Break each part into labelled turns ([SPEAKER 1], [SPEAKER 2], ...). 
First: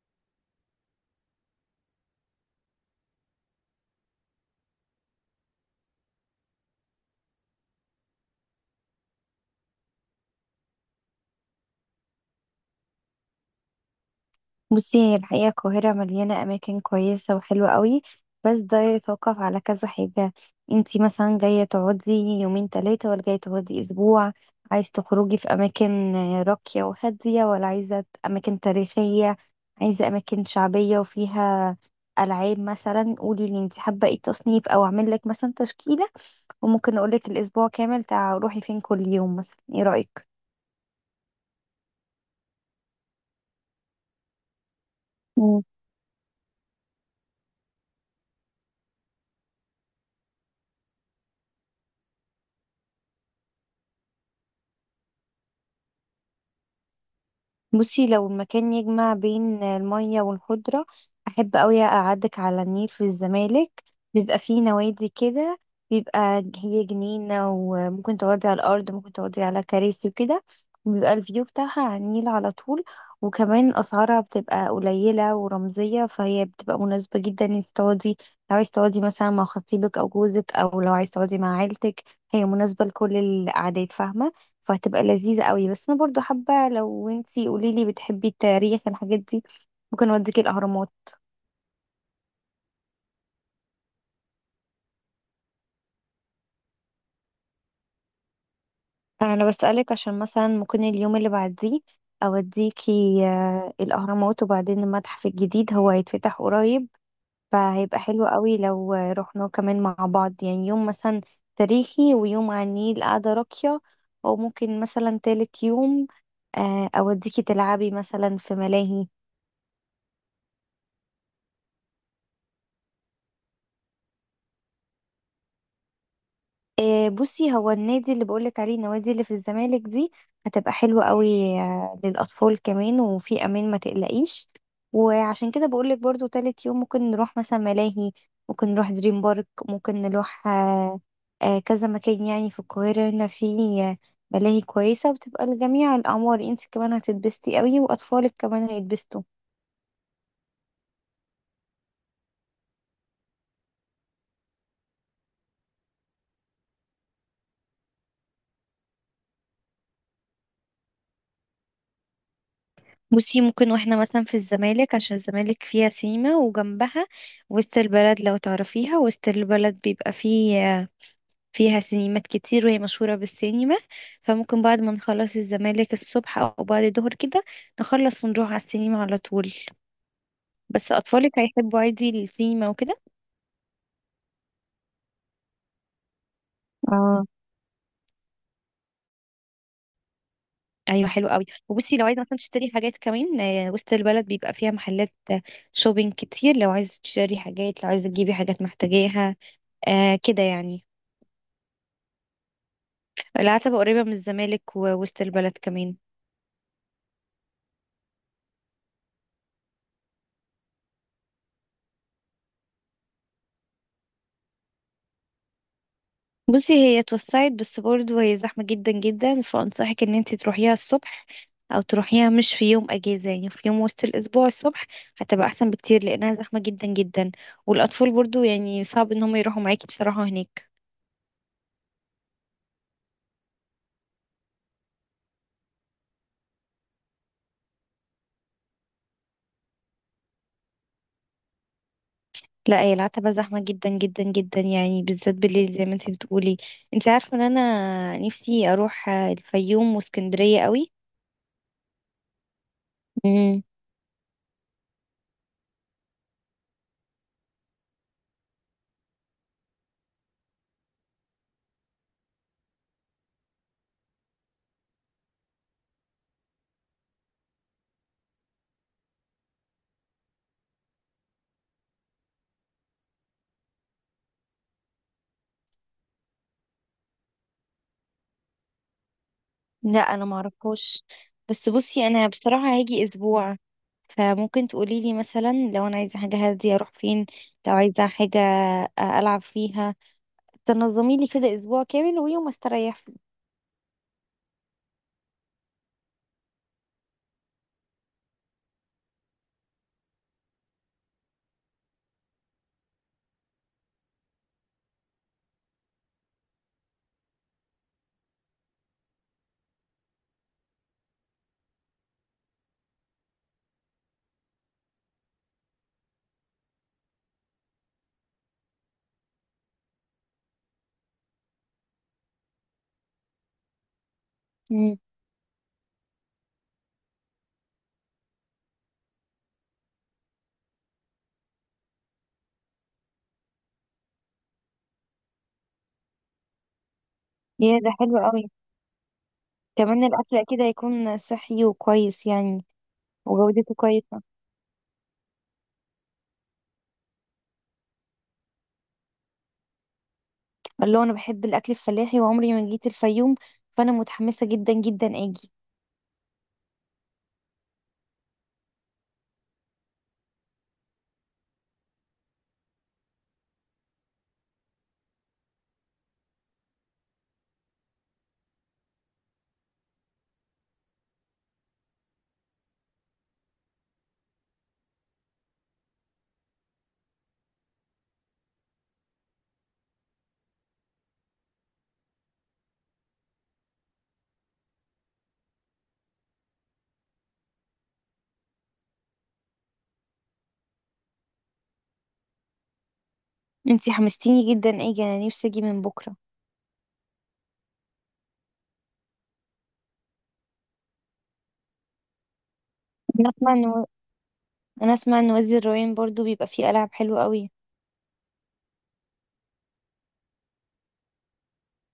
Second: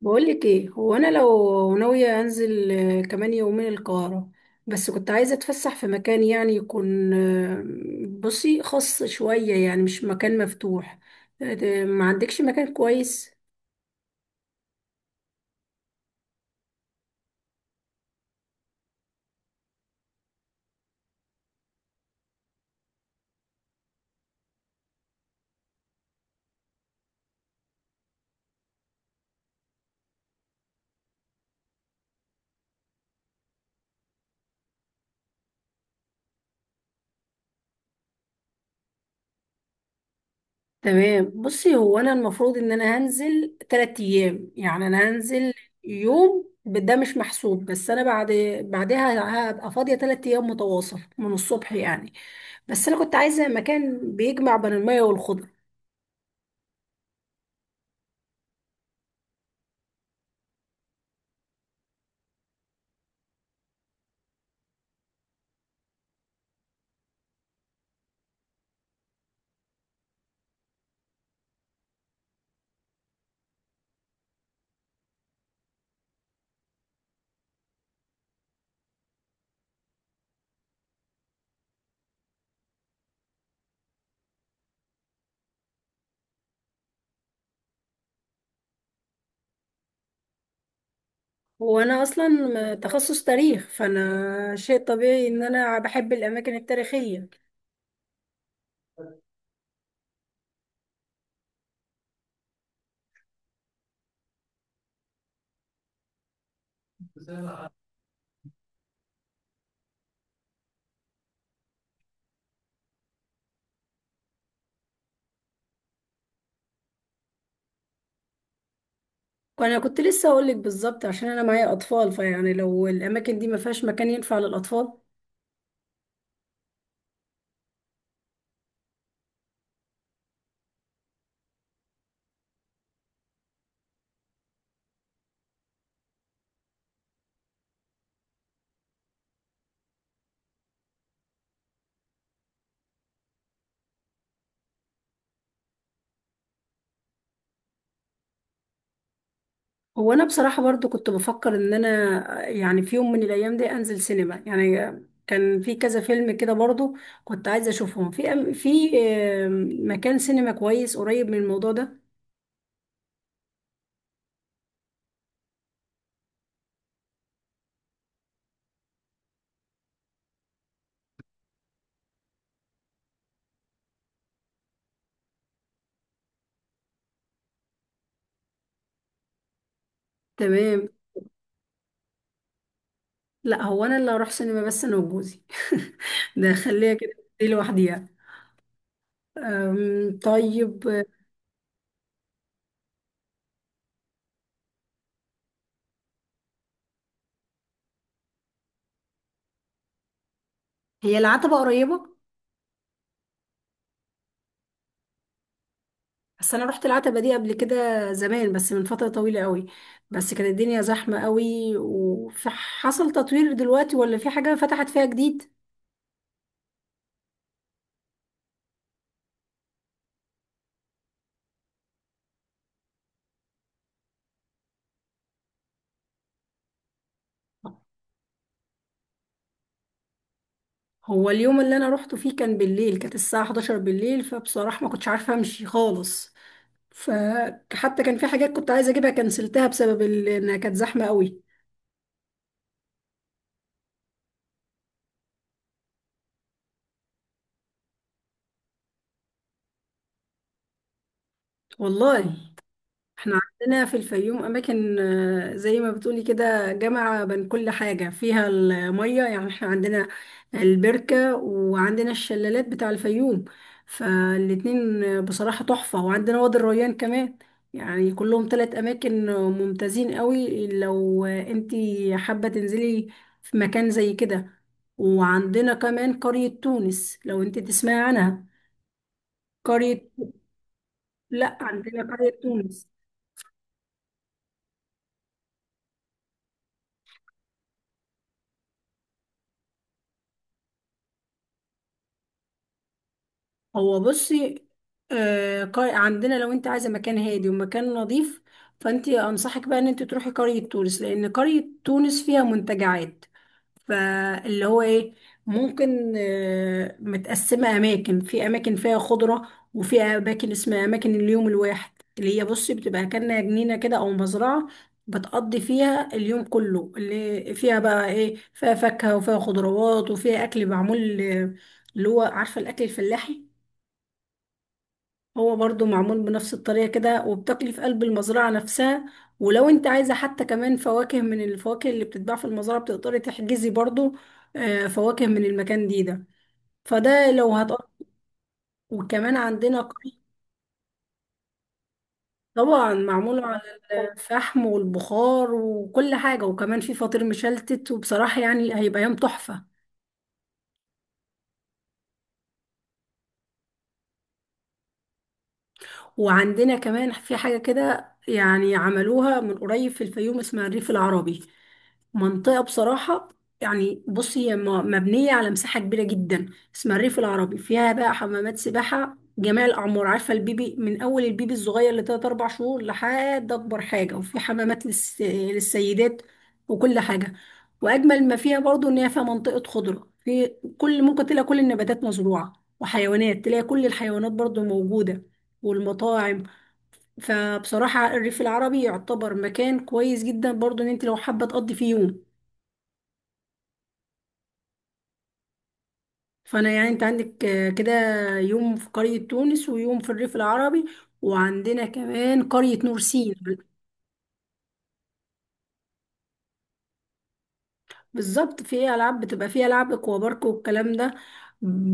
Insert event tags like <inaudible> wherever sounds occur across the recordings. [SPEAKER 1] بقولك ايه؟ هو انا لو ناوية انزل كمان يومين القاهرة، بس كنت عايزة اتفسح في مكان، يعني يكون بصي خاص شوية، يعني مش مكان مفتوح. ما عندكش مكان كويس؟
[SPEAKER 2] بصي، هي الحقيقة القاهرة مليانة أماكن كويسة وحلوة قوي. بس ده يتوقف على كذا حاجة. انتي مثلا جاية تقعدي يومين تلاتة ولا جاية تقعدي أسبوع؟ عايز تخرجي في أماكن راقية وهادية ولا عايزة أماكن تاريخية؟ عايزة أماكن شعبية وفيها ألعاب؟ مثلا قولي لي انتي حابة ايه التصنيف أو أعمل لك مثلا تشكيلة. وممكن أقولك الأسبوع كامل تع روحي فين كل يوم. مثلا ايه رأيك؟
[SPEAKER 1] تمام. بصي هو انا المفروض ان انا هنزل تلات ايام، يعني انا هنزل يوم ده مش محسوب، بس انا بعدها هبقى فاضية تلات ايام متواصل من الصبح، يعني بس انا كنت عايزة مكان بيجمع بين المية والخضرة.
[SPEAKER 2] بصي، لو المكان يجمع بين المية والخضرة، أحب أوي أقعدك على النيل في الزمالك. بيبقى فيه نوادي كده، بيبقى هي جنينة، وممكن تقعدي على الأرض، ممكن تقعدي على كراسي وكده. بيبقى الفيو بتاعها على النيل على طول. وكمان أسعارها بتبقى قليلة ورمزية، فهي بتبقى مناسبة جدا انك تقعدي. لو عايز تقعدي مثلا مع خطيبك أو جوزك، أو لو عايز تقعدي مع عيلتك، هي مناسبة لكل الأعداد، فاهمة؟ فهتبقى لذيذة قوي. بس انا برضو حابة لو انتي قوليلي بتحبي التاريخ الحاجات دي، ممكن اوديكي الاهرامات.
[SPEAKER 1] هو انا اصلا تخصص تاريخ، فانا شيء طبيعي ان انا بحب الاماكن التاريخيه.
[SPEAKER 2] انا بسألك عشان مثلا ممكن اليوم اللي بعديه اوديكي الاهرامات وبعدين المتحف الجديد هو هيتفتح قريب. فهيبقى حلو قوي لو رحنا كمان مع بعض يعني يوم مثلا تاريخي، ويوم على النيل قاعدة راقية. او ممكن مثلا تالت يوم اوديكي تلعبي مثلا في ملاهي.
[SPEAKER 1] وانا كنت لسه اقول لك بالظبط، عشان انا معايا اطفال، فيعني لو الاماكن دي ما فيهاش مكان ينفع للاطفال.
[SPEAKER 2] بصي، هو النادي اللي بقولك عليه، النوادي اللي في الزمالك دي، هتبقى حلوة قوي للأطفال كمان، وفي أمان ما تقلقيش. وعشان كده بقولك برضو تالت يوم ممكن نروح مثلا ملاهي. ممكن نروح دريم بارك، ممكن نروح كذا مكان يعني في القاهرة هنا في آه، ملاهي كويسة وبتبقى لجميع الأعمار. انت كمان هتتبسطي قوي وأطفالك كمان هيتبسطوا.
[SPEAKER 1] هو انا بصراحه برضو كنت بفكر ان انا يعني في يوم من الايام دي انزل سينما، يعني كان في كذا فيلم كده برضو كنت عايزه اشوفهم في أم- في آم، مكان سينما كويس قريب من الموضوع ده.
[SPEAKER 2] بصي، ممكن واحنا مثلا في الزمالك، عشان الزمالك فيها سيما وجنبها وسط البلد، لو تعرفيها وسط البلد بيبقى فيها سينمات كتير وهي مشهورة بالسينما. فممكن بعد ما نخلص الزمالك الصبح أو بعد الظهر كده، نخلص ونروح على السينما على طول.
[SPEAKER 1] تمام.
[SPEAKER 2] بس أطفالك هيحبوا عادي السينما وكده؟
[SPEAKER 1] لا، هو انا اللي هروح سينما بس انا وجوزي. <laughs> ده خليها كده،
[SPEAKER 2] اه،
[SPEAKER 1] دي لوحديها. طيب،
[SPEAKER 2] ايوه، حلو قوي. وبصي، لو عايزه مثلا تشتري حاجات كمان، وسط البلد بيبقى فيها محلات شوبينج كتير. لو عايزه تشتري حاجات، لو عايزه تجيبي حاجات محتاجاها آه كده يعني.
[SPEAKER 1] هي العتبة قريبة؟
[SPEAKER 2] العتبة قريبة من الزمالك ووسط البلد كمان.
[SPEAKER 1] بس أنا رحت العتبة دي قبل كده زمان، بس من فترة طويلة قوي. بس كانت الدنيا زحمة قوي، وحصل تطوير دلوقتي، ولا في حاجة فتحت فيها جديد؟
[SPEAKER 2] بصي، هي اتوسعت بس برضه هي زحمة جدا، فأنصحك إن انتي تروحيها الصبح، أو تروحيها مش في يوم أجازة، يعني في يوم وسط الأسبوع الصبح. هتبقى أحسن بكتير لأنها زحمة جدا. والأطفال برضه يعني صعب إن هم يروحوا معاكي بصراحة هناك.
[SPEAKER 1] هو اليوم اللي أنا روحته فيه كان بالليل، كانت الساعة 11 بالليل، فبصراحة ما كنتش عارفة أمشي خالص، فحتى كان في حاجات كنت عايزة أجيبها كنسلتها بسبب إنها كانت زحمة قوي.
[SPEAKER 2] لا، هي العتبة زحمة جدا جدا جدا يعني، بالذات بالليل زي ما انتي بتقولي. انتي عارفة إن أنا نفسي أروح الفيوم واسكندرية
[SPEAKER 1] والله احنا
[SPEAKER 2] قوي.
[SPEAKER 1] عندنا في الفيوم اماكن، زي ما بتقولي كده، جامعة بين كل حاجة فيها المية، يعني احنا عندنا البركة، وعندنا الشلالات بتاع الفيوم، فالاتنين بصراحة تحفة، وعندنا وادي الريان كمان. يعني كلهم تلات اماكن ممتازين قوي، لو انتي حابة تنزلي في مكان زي كده. وعندنا كمان قرية تونس، لو انتي تسمعي عنها،
[SPEAKER 2] لا،
[SPEAKER 1] قرية.
[SPEAKER 2] انا معرفهاش.
[SPEAKER 1] لا
[SPEAKER 2] بس
[SPEAKER 1] عندنا
[SPEAKER 2] بصي، انا
[SPEAKER 1] قرية
[SPEAKER 2] بصراحة
[SPEAKER 1] تونس.
[SPEAKER 2] هاجي اسبوع، فممكن تقولي لي مثلا لو انا عايزة حاجة هادية اروح فين، لو عايزة حاجة العب فيها. تنظمي لي كده اسبوع كامل ويوم استريح فيه.
[SPEAKER 1] هو بصي، عندنا لو انت عايزه مكان هادي ومكان نظيف، فانت انصحك بقى ان انت تروحي قريه تونس، لان قريه تونس فيها منتجعات، فاللي هو ايه، ممكن متقسمه اماكن، في اماكن فيها خضره، وفي اماكن اسمها اماكن اليوم الواحد، اللي هي بصي بتبقى كأنها جنينه كده، او مزرعه بتقضي فيها اليوم كله، اللي فيها بقى ايه، فيها فاكهه وفيها خضروات وفيها اكل معمول، اللي هو عارفه الاكل الفلاحي.
[SPEAKER 2] امم.
[SPEAKER 1] هو برضو معمول بنفس الطريقة كده، وبتاكلي في قلب المزرعة نفسها. ولو انت عايزة حتى كمان فواكه من الفواكه اللي بتتباع في المزرعة، بتقدري تحجزي برضو فواكه من المكان دي ده. فده لو
[SPEAKER 2] يا ده
[SPEAKER 1] هتقضي.
[SPEAKER 2] حلو قوي.
[SPEAKER 1] وكمان عندنا
[SPEAKER 2] كمان
[SPEAKER 1] قري.
[SPEAKER 2] الاكل اكيد هيكون صحي وكويس يعني،
[SPEAKER 1] طبعا معمول على
[SPEAKER 2] وجودته كويسة.
[SPEAKER 1] الفحم والبخار وكل حاجة، وكمان في فطير مشلتت، وبصراحة يعني هيبقى يوم تحفة.
[SPEAKER 2] الله، انا بحب الاكل الفلاحي وعمري ما جيت الفيوم، فانا متحمسة جدا جدا اجي.
[SPEAKER 1] وعندنا كمان في حاجة كده، يعني عملوها من قريب في الفيوم، اسمها الريف العربي، منطقة بصراحة، يعني بصي هي مبنية على مساحة كبيرة جدا، اسمها الريف العربي، فيها بقى حمامات سباحة جميع الأعمار، عارفة البيبي من أول البيبي الصغير لتلات أربع شهور لحد أكبر حاجة، وفي حمامات للسيدات وكل حاجة. وأجمل ما فيها برضو إن هي فيها منطقة خضرة، في كل ممكن تلاقي كل النباتات مزروعة، وحيوانات، تلاقي كل الحيوانات برضو موجودة، والمطاعم. فبصراحة الريف العربي يعتبر مكان كويس جدا برضو ان انت لو حابة تقضي فيه يوم.
[SPEAKER 2] انتي حمستيني جدا اجي، انا نفسي اجي من بكرة.
[SPEAKER 1] فانا يعني انت عندك كده يوم في قرية تونس، ويوم في الريف العربي، وعندنا كمان قرية نورسين.
[SPEAKER 2] نسمع. انا اسمع ان وادي الريان برضو بيبقى فيه العاب حلوه قوي.
[SPEAKER 1] بالظبط في ايه العاب، بتبقى فيها العاب اكوا بارك والكلام ده.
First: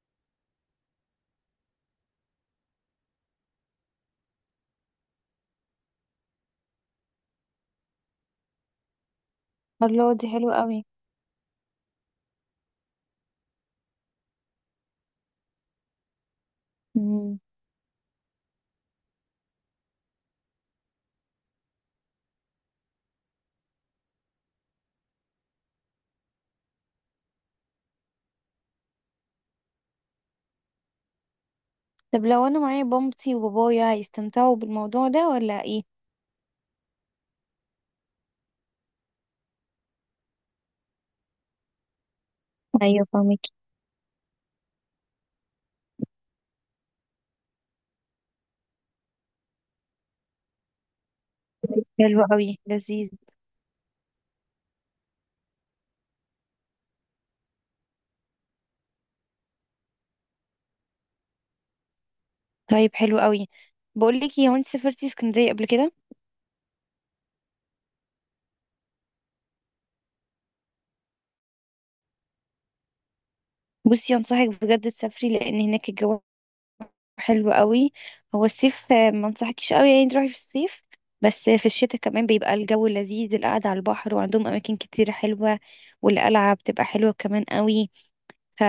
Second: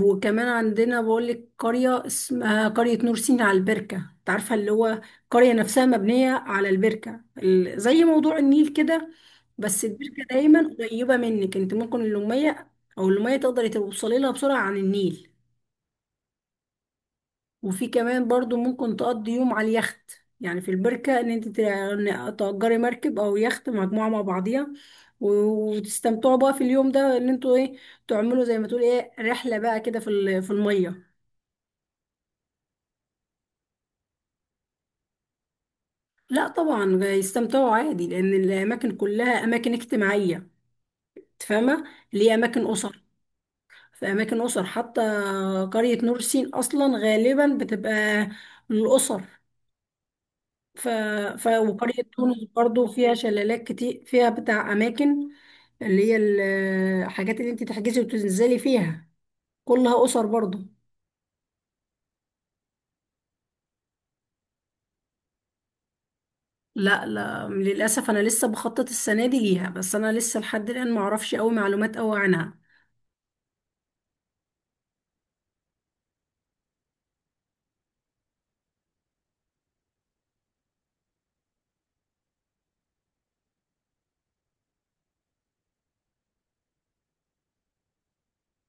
[SPEAKER 1] وكمان عندنا بقولك قريه اسمها قريه نور سينا على البركه، انت عارفه اللي هو قريه نفسها مبنيه على البركه، زي موضوع النيل كده، بس
[SPEAKER 2] الله،
[SPEAKER 1] البركه
[SPEAKER 2] دي حلوة
[SPEAKER 1] دايما
[SPEAKER 2] قوي.
[SPEAKER 1] قريبه منك، انت ممكن اللوميه او اللوميه تقدري توصلي لها بسرعه عن النيل.
[SPEAKER 2] مم.
[SPEAKER 1] وفي كمان برضو ممكن تقضي يوم على اليخت، يعني في البركة، ان انت تأجري مركب او يخت مجموعة مع بعضيها وتستمتعوا بقى في اليوم ده، ان انتوا ايه، تعملوا زي ما تقول ايه، رحلة بقى كده في في المية.
[SPEAKER 2] طب لو انا معايا بمتي وبابايا هيستمتعوا بالموضوع ده ولا ايه؟
[SPEAKER 1] لا طبعا يستمتعوا عادي، لان الاماكن كلها اماكن اجتماعية، تفهمة، ليه اماكن اسر،
[SPEAKER 2] ايوه، فاهمك.
[SPEAKER 1] في اماكن اسر حتى، قرية نور سين اصلا غالبا بتبقى للاسر. ف... وقرية
[SPEAKER 2] حلو
[SPEAKER 1] تونس
[SPEAKER 2] قوي،
[SPEAKER 1] برضو
[SPEAKER 2] لذيذ.
[SPEAKER 1] فيها شلالات كتير، فيها بتاع أماكن، اللي هي الحاجات اللي انت تحجزي وتنزلي فيها كلها أسر برضو.
[SPEAKER 2] طيب حلو قوي. بقول لك ايه، هو انت سافرتي اسكندريه قبل كده؟
[SPEAKER 1] لا لا، للأسف أنا لسه بخطط السنة دي ليها، بس أنا لسه لحد الآن معرفش أوي معلومات أوي عنها.
[SPEAKER 2] بصي، انصحك بجد تسافري لان هناك الجو حلو قوي. هو الصيف ما انصحكيش قوي يعني تروحي في الصيف، بس في الشتاء كمان بيبقى الجو لذيذ، القعده على البحر، وعندهم اماكن كتير حلوه، والقلعه بتبقى حلوه كمان قوي.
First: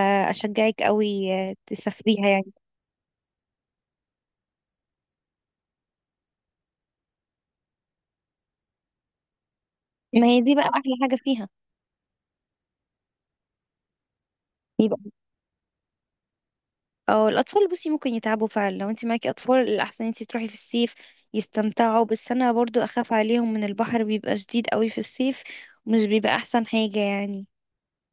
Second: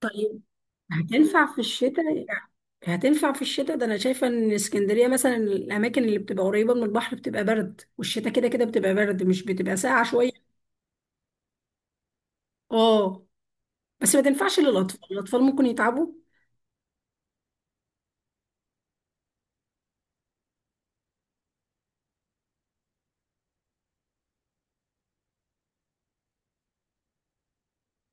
[SPEAKER 1] طيب
[SPEAKER 2] قوي
[SPEAKER 1] هتنفع في الشتاء؟
[SPEAKER 2] تسافريها يعني.
[SPEAKER 1] هتنفع في الشتاء ده؟ أنا شايفة إن اسكندرية مثلا الأماكن اللي بتبقى قريبة من البحر بتبقى برد، والشتاء كده كده بتبقى برد، مش بتبقى ساقعة
[SPEAKER 2] ما
[SPEAKER 1] شوية.
[SPEAKER 2] هي دي بقى احلى حاجه فيها.
[SPEAKER 1] اه، بس ما تنفعش للأطفال،
[SPEAKER 2] يبقى،
[SPEAKER 1] الأطفال ممكن يتعبوا.
[SPEAKER 2] اه، الأطفال بصي ممكن يتعبوا فعلا. لو انت معاكي أطفال، الأحسن انت تروحي في الصيف يستمتعوا. بس أنا برضو أخاف عليهم من البحر بيبقى شديد قوي في الصيف، ومش بيبقى أحسن حاجة يعني.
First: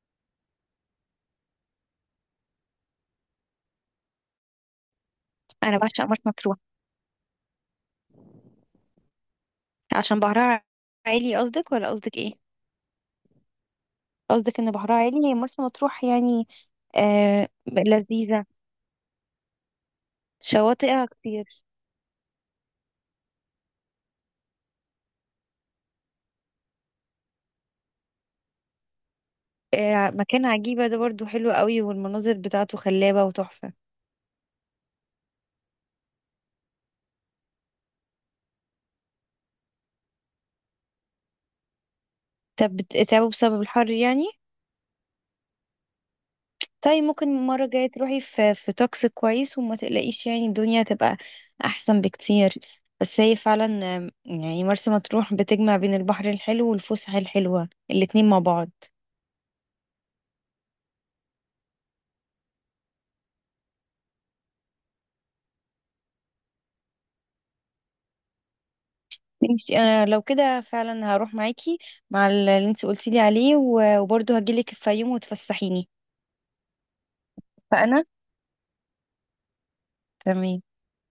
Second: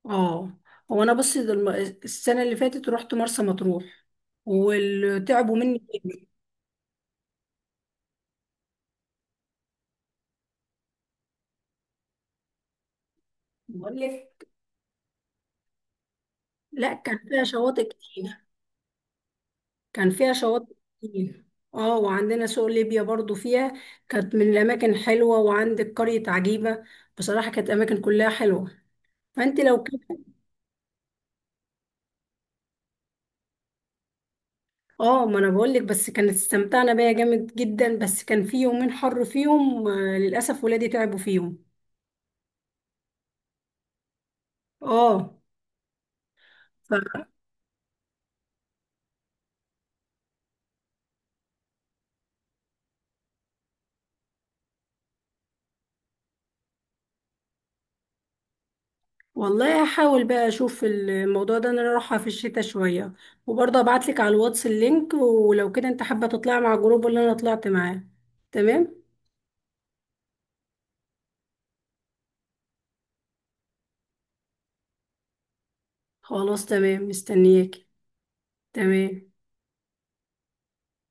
[SPEAKER 1] اه، هو انا بصي ده السنه اللي فاتت رحت مرسى مطروح وتعبوا
[SPEAKER 2] أنا
[SPEAKER 1] مني
[SPEAKER 2] بعشق مرسى
[SPEAKER 1] جدا.
[SPEAKER 2] مطروح عشان بحرها عالي. قصدك ولا قصدك ايه؟
[SPEAKER 1] بقول لك،
[SPEAKER 2] قصدك ان بحرها عالي هي مرسى مطروح يعني؟
[SPEAKER 1] لا كان فيها
[SPEAKER 2] آه،
[SPEAKER 1] شواطئ كتير،
[SPEAKER 2] لذيذة،
[SPEAKER 1] كان فيها شواطئ
[SPEAKER 2] شواطئها
[SPEAKER 1] كتير.
[SPEAKER 2] كتير.
[SPEAKER 1] اه، وعندنا سوق ليبيا برضو فيها، كانت من الاماكن حلوه، وعندك قريه عجيبه، بصراحه كانت اماكن كلها حلوه، فانت لو
[SPEAKER 2] آه،
[SPEAKER 1] كده.
[SPEAKER 2] مكان عجيبة ده برضو حلو قوي، والمناظر بتاعته خلابة وتحفة.
[SPEAKER 1] اه ما انا بقول لك، بس كانت استمتعنا بيها جامد جدا، بس كان في يومين حر فيهم، للاسف ولادي تعبوا فيهم.
[SPEAKER 2] طب بتتعبوا بسبب الحر يعني؟
[SPEAKER 1] اه.
[SPEAKER 2] طيب ممكن المرة الجاية تروحي في توكس كويس وما تقلقيش، يعني الدنيا هتبقى أحسن بكتير. بس هي فعلا يعني مرسى مطروح بتجمع بين البحر الحلو والفسحة الحلوة الاتنين مع بعض.
[SPEAKER 1] والله هحاول بقى اشوف الموضوع ده، إن انا رايحه في الشتاء شويه، وبرضه ابعت لك على الواتس اللينك، ولو كده انت حابه تطلعي مع الجروب اللي انا طلعت معاه. تمام.
[SPEAKER 2] ماشي، أنا لو كده فعلا هروح معاكي مع اللي انت قلتيلي عليه، و- وبرضه هجيلك في يوم وتفسحيني.
[SPEAKER 1] خلاص تمام، مستنياكي.
[SPEAKER 2] فأنا
[SPEAKER 1] تمام.
[SPEAKER 2] تمام